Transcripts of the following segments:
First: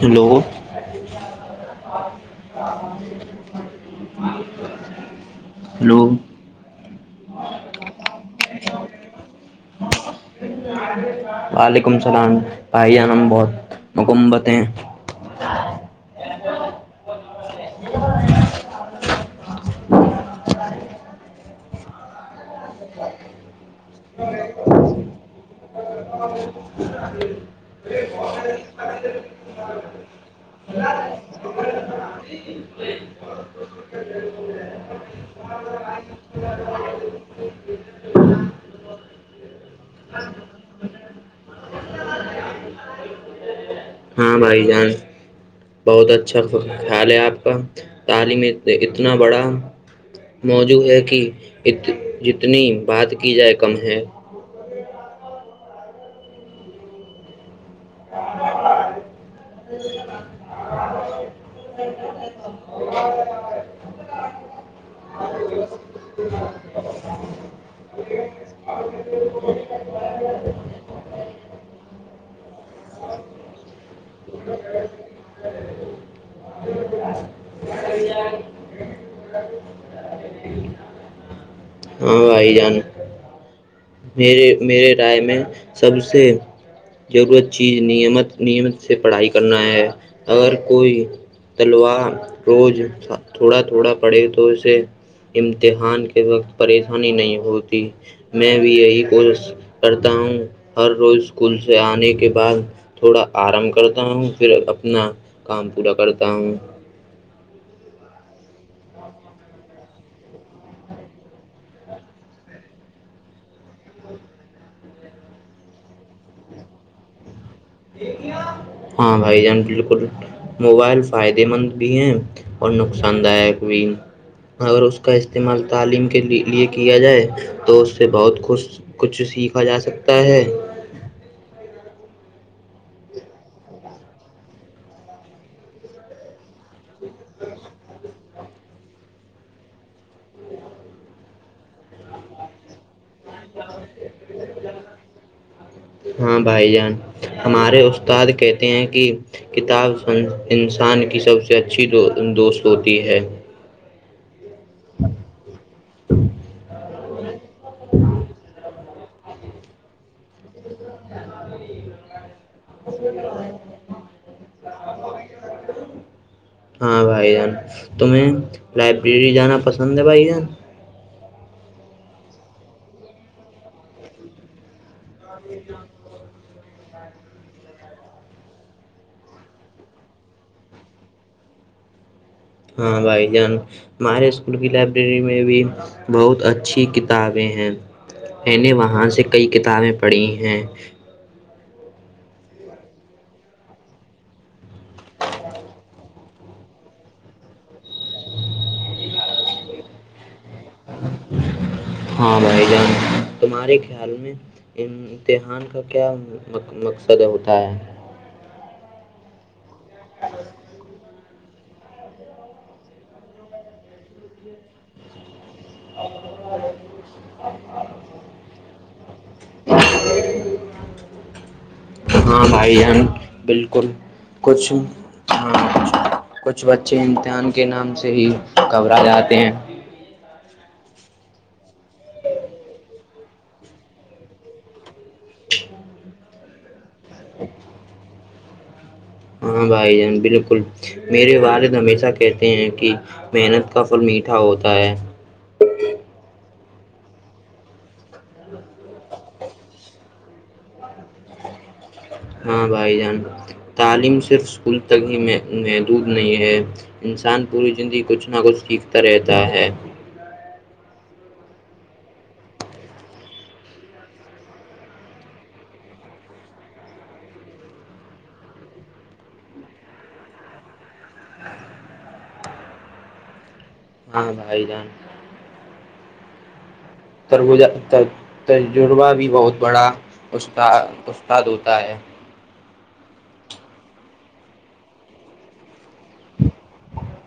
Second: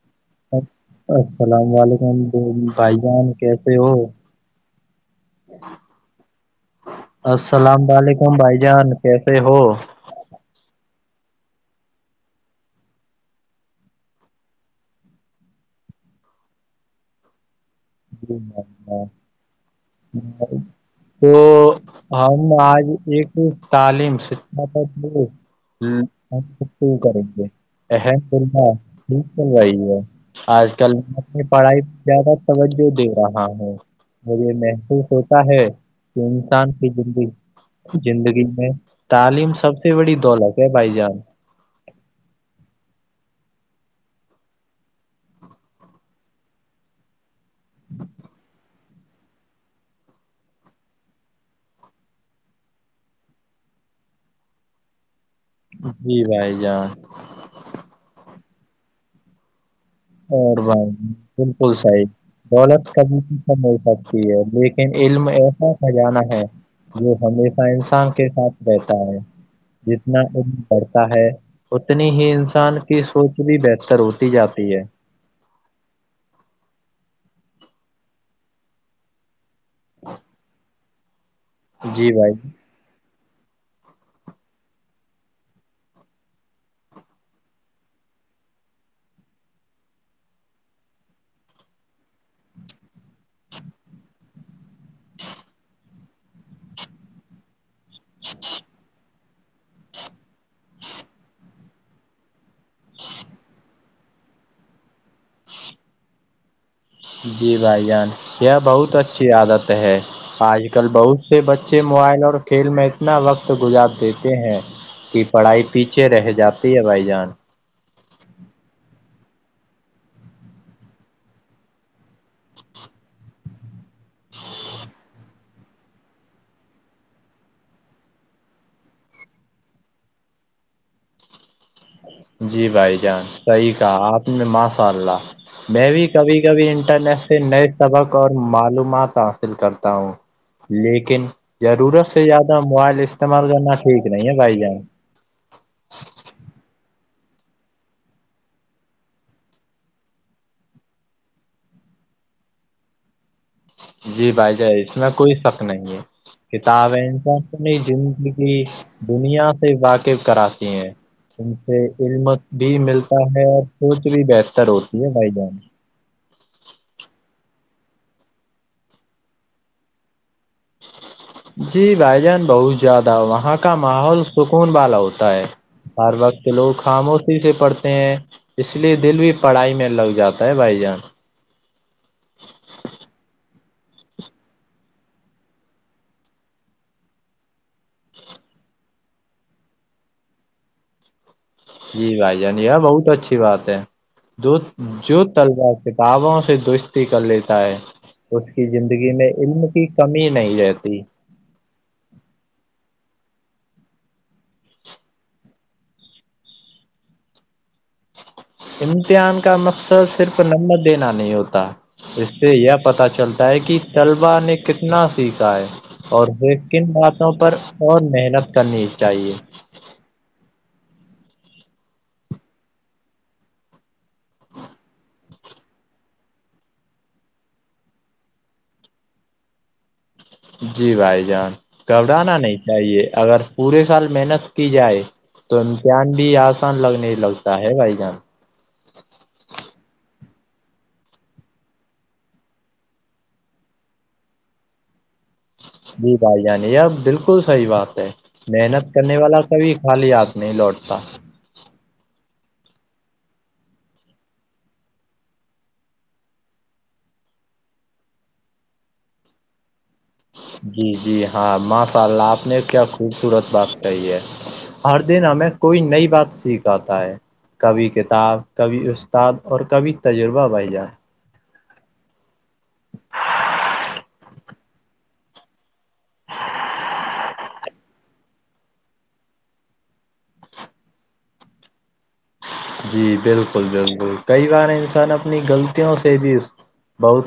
جی لوگوں السلام علیکم بھائی جان کیسے ہو ہلو السلام وعلیکم بھائی جان کیسے ہو وعلیکم السلام بھائی جان ہم بہت مکمبت ہیں [inaudible] ہاں تو ہم آج ایک تعلیم سا پر ہب کریں گے ام فحہ ھیک چل رہی ہے آج کل اپنی پڑھائی زیادہ توجہ دے رہا ہوں مجھے محسوس ہوتا ہے کہ انسان کی زگی زندگی میں تعلیم سب سے بڑی دولت ہے بھائی جان ہاں بھائی جان بہت اچھا خیال ہے آپ کا تعلیم اتنا بڑا موجوع ہے کہ جتنی بات کی جائے کم ہے [inaudible] جی بھائی جان [inaudible] اور بھائی بالکل سائ دولت کب ہو سکتی ہے لیکن علم ایسا کھجانا ہے جو ہمیشہ انسان کے ساتھ رہتا ہے جتنا بڑھتا ہے اتنی ہی انسان کی سوچ بھی بہتر ہوتی جاتی ہے [inaudible] جی ہاں بھائی آائی جان میرے میرے رائے میں سب سے ضرورت چیز نیمت نیمت سے پڑھائی کرنا ہے اگر کوئی تلوار روز تھوڑا تھوڑا پڑے تو اسے امتحان کے وقت پریشانی نہیں ہوتی میں یہی کوشش کرتا ہوں ہر روز اسکول سے آنے کے بعد تھوڑا آرام کرتا ہوں پھر اپنا کام پورا کرتا ہوں جی بھائی جان یہ بہت اچھی عادت ہے آج کل بہت سے بچے موبائل اور کھیل میں اتنا وقت گزار دیتے ہیں کی پڑھائی پیچھے رہ جاتی ہے بھائی جان ہاں بھائی جان بالکل موبائل فائدے مند بھی ہیں اور نقصان وین اگر اس کا استعمال تعلیم کے لیے کیا جائے تو اس سے بہت خوش کچھ سیکھا جا سکتا ہے جی بھائی جان صحیح کہا آپ نے ماشاء اللہ میں بھی کبھی کبھی انٹرنیٹ سے نئے سبق اور معلومات حاصل کرتا ہوں لیکن ضرورت سے زیادہ موبائل استعمال کرنا ٹھیک نہیں ہے بھائی جان ہاں بھائی جان ہمارے استاد کہتے ہیں کہ کتاب انسان کی سب سے اچھی دوست ہوتی ہے جی بھائی جان اس میں کوئی شک نہیں ہے کتاب ہے ان کا اپنی زندگی دنیا سے واقف کراتی ہیں ان سے علمت بھی ملتا ہے اور سوچ بھی بہتر ہوتی ہے بھائی جان ہاں بھائی جان تمہیں لائبریری جانا پسند ہے بھائی جان جی بھائی جان بہت زیادہ وہاں کا ماحول سکون والا ہوتا ہے ہر وقت کہ لوگ خاموشی سے پڑھتے ہیں اس لیے دل بھی پڑھائی میں لگ جاتا ہے بھائی جان ہاں بھائی جان ہمارے اسکول کی لائبریری میں بھی بہت اچھی کتابیں ہیں میں نے وہاں سے کئی کتابیں پڑھی ہیں جی بھائی جان بہت اچھی بات ہے جو جو تل جار سے کووں سے دوستی کر لیتا ہے اس کی زندگی میں علم کی کمی نہیں رہتی ہاں بھائی جان تمہارے خیال میں امتحان کا کیا مقصد ہوتا ہے امتحان کا مقصد صرف نمت دینا نہیں ہوتا اس سے یہ پتہ چلتا ہے کہ طلبا نے کتنا سیکھا ہے اور وہ کن باتوں پر اور محنت کرنی چاہیے ہاں بھائی جان بالکل کچنگ ہاں کچھ بچے امتحان کے نام سے ہی گھبرا جاتے ہیں جی بھائی جان گھبرانا نہیں چاہیے اگر پورے سال محنت کی جائے تو امتحان بھی آسان لگنے لگتا ہے بھائی جان ہاں بھائی جان بالکل میرے والد ہمیشہ کہتے ہیں کہ محنت کا پھل میٹھا ہوتا ہے جی بھائی جانیار بالکل صحی بات ہے محنت کرنے والا کبھی خالی ہاتھ نہیں لوٹتا ہاں بھائی جان تعلیم صرف اسکول تک ہی محدود نہیں ہے انسان پوری زندگی کچھ نہ کچھ سیکھتا رہتا ہے جی جی ہاں ماشاء اللہ آپ نے کیا خوبصورت بات کہی ہے ہر دن ہمیں کوئی نئی بات سیکھ آتا ہے کبھی کتاب کبھی استاد اور کبھی تجربہ بھائی جان ہاں بھائی جان تجربہ بھی بہت بڑا اس استاد ہوتا ہے جی بالکل بالکل کئی بار انسان اپنی غلطوں سے بھی بہت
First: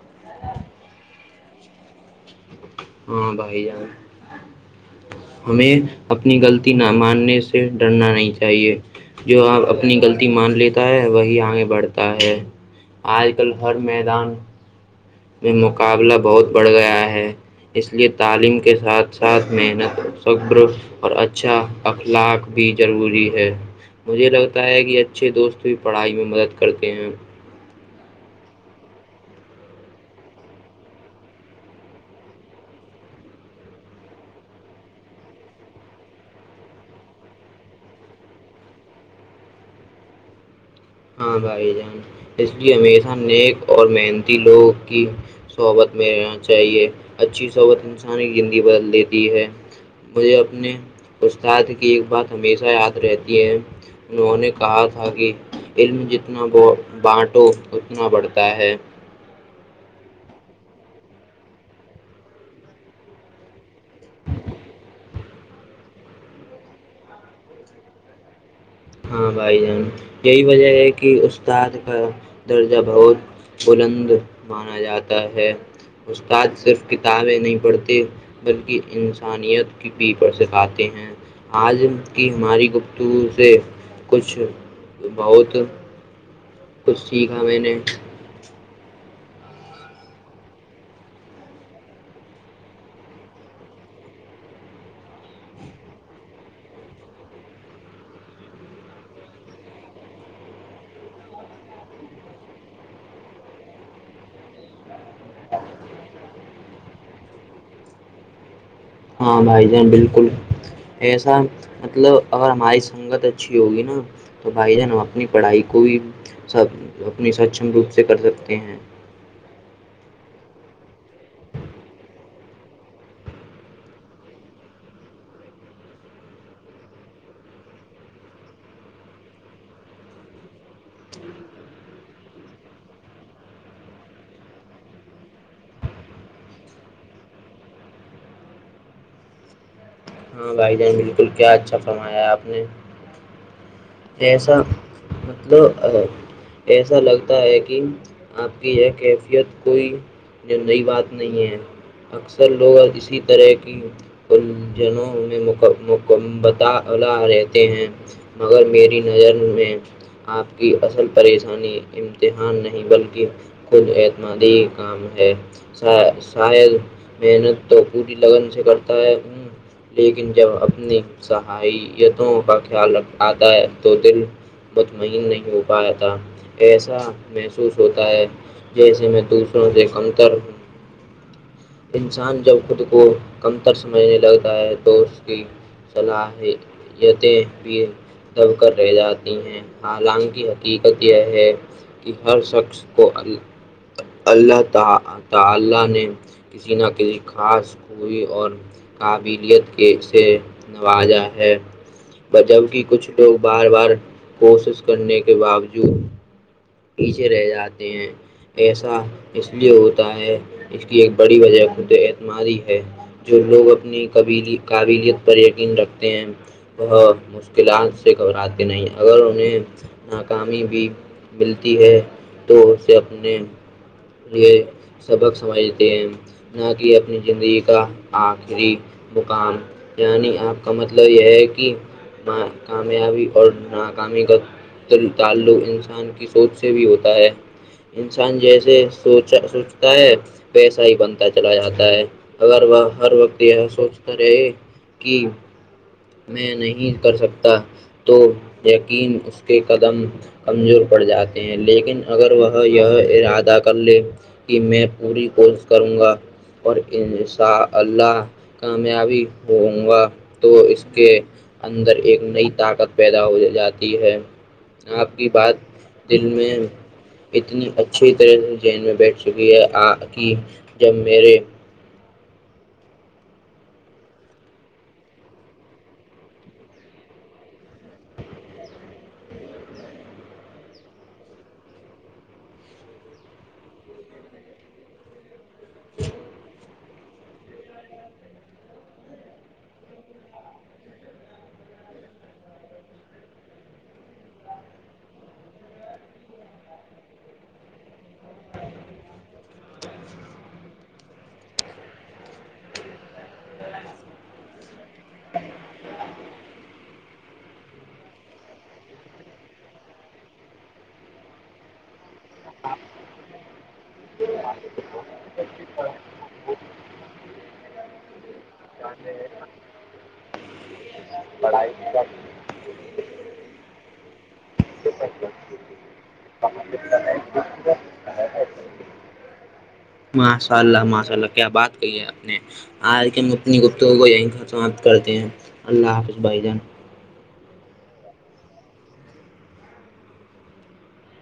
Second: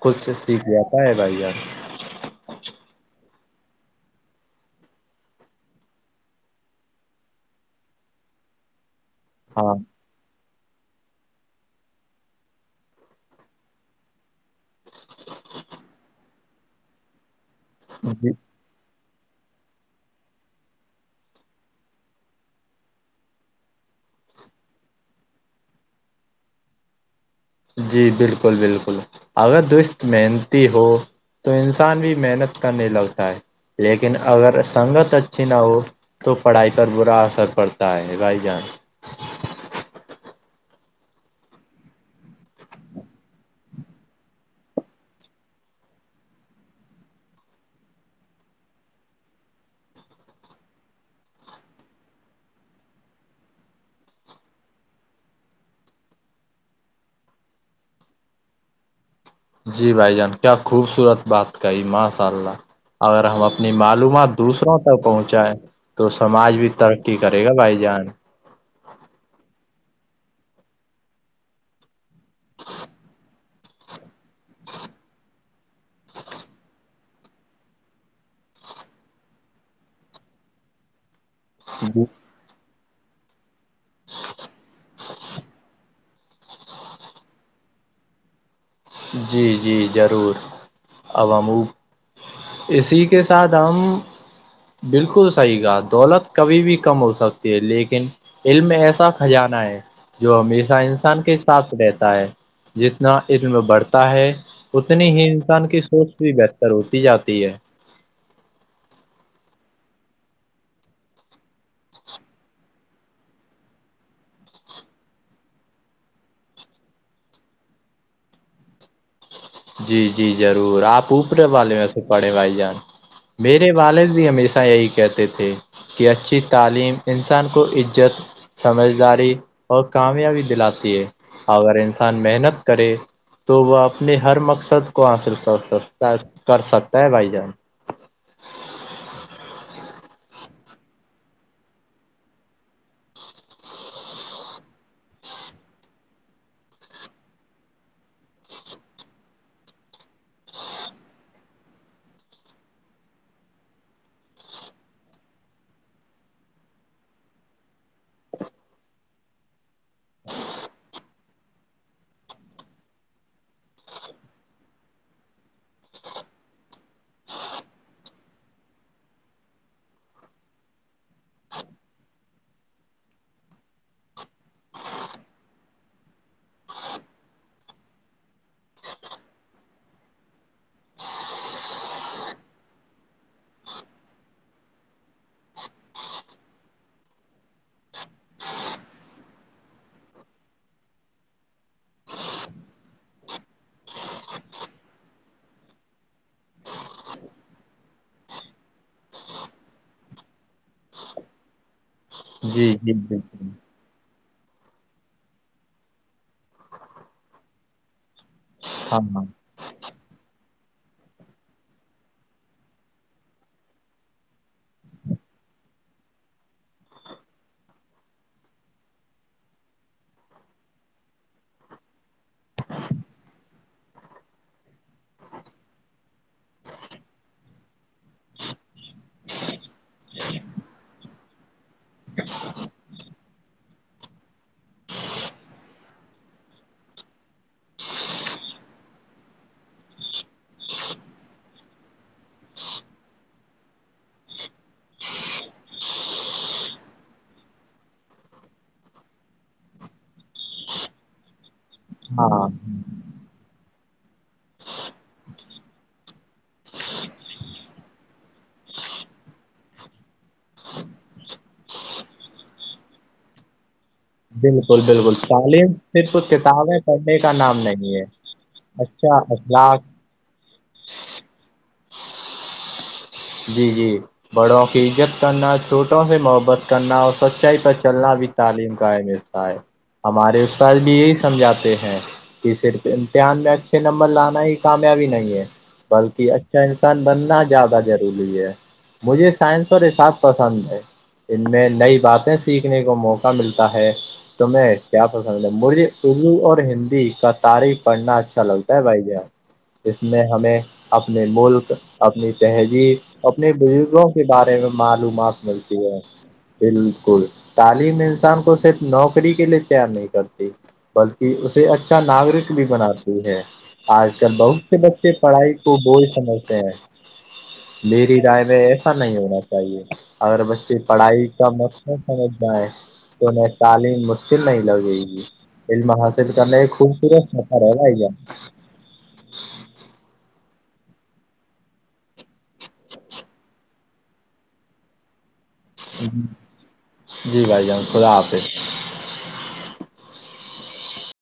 کچھ سیکھ جاتا ہے بھائی یار ہاں بائی جان ہمیں اپنی غلطی نہ ماننے سے ڈرنا نہیں چاہیے جو آپ ہاں اپنی غلطی مان لیتے وہی آگے بڑھتا ہے آج کل ہر میدان میں مقابلہ بہت بڑھ گیا ہے اس لیے جی تعلیم کے ساتھ ساتھ محنت سر اور اچھا اخلاق بھی ضروری ہے مجھے لگتا ہے کہ اچھے دوست بھی پڑھائی میں مدد کرتے ہیں جی بالکل بالکل اگر درست محنتی ہو تو انسان بھی محنت کرنے لگتا ہے لیکن اگر سنگت اچھی نہ ہو تو پڑھائی پر برا اثر پڑتا ہے بھائی جان ہاں بھائی جان اس لیے ہمیشہ نیک اور محنتی لوگ کی صحبت میں رہنا چاہیے اچھی صحبت انسان کی زندگی بدل دیتی ہے مجھے اپنے استاد کی ایک بات ہمیشہ یاد رہتی ہے انہوں نے کہا تھا کہ علم جتنا ب بانٹو اتنا بڑھتا ہے جی بھائی جان کیا خوبصورت بات کہی ماشاء اللہ اگر ہم اپنی معلومات دوسروں تک پہنچائے تو سماج بھی ترقی کرے گا بھائی جان ہاں بھائی جان یہی وجہ ہے کہ استاد کا درجہ بہت بلند مانا جاتا ہے استاد صرف کتابیں نہیں پڑھتے بلکہ انسانیت کی پی پر سکھاتے ہیں عال جی کی ہماری گفتگ سے کچھ بہت کچھ سیکھا میں نے جی جی ضرور اوامو اسی کے ساتھ ہم بالکل صحیح گا دولت کبھی بھی کم ہو سکتی ہے لیکن علم ایسا خجانہ ہے جو ہمیشہ انسان کے ساتھ رہتا ہے جتنا ایک بڑھتا ہے اتنی ہی انسان کی سوچ بھی بہتر ہوتی جاتی ہے ہاں بھائی جان بالکل ایسا مطلب اگر ہماری سنگت اچھی ہوگی نا تو بھائی جان ہم اپنی پڑھائی کو بھی سب اپنی سکچم روپ سے کر سکتے ہیں جی جی ضرور آپ اوپرے والے و سےے پڑھے بھائی جان میرے والد جی ہمیشہ یہی کہتے تھے کہ اچھی تعلیم انسان کو عزت سمجھداری اور کامیابی دلاتی ہے اگر انسان محنت کرے تو وہ اپنے ہر مقصد کو حاصل کر سکتا کر سکتا ہے بھائی جان ہاں بھائی جان بالکل کیا اچھا فرمایا آپ نے جیسا مطلب [unintelligible] ایسا لگتا ہے کہ آپ کی یہ کیفیت کوئی ج نئی بات نہیں ہے اکثر لوگ اور اسی طرح کی الجھنوں میں مکمبلا رہتے ہیں مگر میری نظر میں آپ کی اصل پریشانی امتحان نہیں بلکہ خود اعتمادی کام ہے شاید محنت تو پوری لگن سے کرتا ہے لیکن جب اپنی صحیتوں کا خیال رکھ آتا ہے تو دل مطمئن نہیں ہو پاتیاا ایسا محسوس ہوتا ہے جیسے میں دوسروں سے کمتر انسان جب خود کو کمتر سمجھنے لگتا ہے تو اس کی صلاحییتیں بھی دب کر رہ جاتی ہیں حالان کی حقیقت یہ ہے کہ ہر شخص کو ال اللہ ت تاللہ نے کسی نہ کسی خاص ہوئی اور قابلیت کی سےے نوازا ہے بجب جی کی جی کچھ لوگ بالکل بار بار کوشش کرنے کے باوجود پیچھے رہ جاتے ہیں ایسا ہاں ہاں اس لیے ہوتا ہے اس کی ایک بڑی وجہ خود اعتماد ہے جو لوگ اپنی قبیلی قابلیت پر یقین رکھتے ہیں وہ مشکلات گھبرات کے نہیں اگر انہیں ناکامی بھی ملتی ہے تو اسے اپنے یہ سبق سمجھتے ہیں نہ کہ اپنی زندگی کا آخری مقام یعنی آپ کا مطلب یہ ہے کہ کامیابی اور ناکامی کا تعلق انسان کی سوچ سے بھی ہوتا ہے انسان جیسے سوچتا ہے پیسہ ہی بنتا چلا جاتا ہے اگر وہ ہر وقت یہ سوچتا رہے کہ میں نہیں کر سکتا تو یقین اس کے قدم کمزور پڑ جاتے ہیں لیکن اگر ہاں وہ یہ ارادہ کر لے کہ میں پوری کوشش کروں گا اور انشاء اللہ کامیابی ہووں گا تو اس کے اندر ایک نئی طاقت پیدا ہو جاتی ہے بالکل بالکل آپ کی بات تعلیم دل صرف میں کتابیں پڑھنے کا نام اتنی نہیں ہے اچھی طرح سے جین میں اچھا بیٹھ چکی ہے اخلاق آ کی جب میرے جی جی بڑوں کی عزت کرنا چھوٹوں سے محبت کرنا اور سچائی پر چلنا بھی تعلیم کا اہمص ہمارے استاد بھی یہی سمجھاتے ہیں کہ صرف امتحان میں اچھے نمبر لانا ہی کامیابی نہیں ہے بلکہ اچھا انسان بننا زیادہ ضروری ہے مجھے سائنس اور حساب پسند ہے ان میں نئی باتیں سیکھنے کو موقع ملتا ہے تمہیں کیا پسند ہے مجھے اردو اور ہندی کا تاریخ پڑھنا اچھا لگتا ہے بھائی جان اس میں ہمیں اپنے ملک اپنی تہذیب اپنے بزرگوں کے بارے میں معلومات ملتی ہے بالکل تعلیم انسان کو صرف نوکری کے لیے تیار نہیں کرتی بلکہ اسے اچھا ناگرک بھی بناتی ہے آج کل بہت سے بچے پڑھائی کو بولھ سمجھتے ہیں میری رائے میں ایسا نہیں ہونا چاہیے اورگر بچے پڑھائی کا مقصب سمجھنا ہے تو انہیں تعلیم مشکل نہیں لگے گی فلم حاصل کرنا یہ خوب سورت سطار ہے ماشاء اللہ ماشاء اللہ کیا بات کہی ہے آپ نے آج کیتنی تو وہ یہیں خسمات کرتے ہیں اللہ حافظ بھائی جان جی بھائی جان خدا آافظ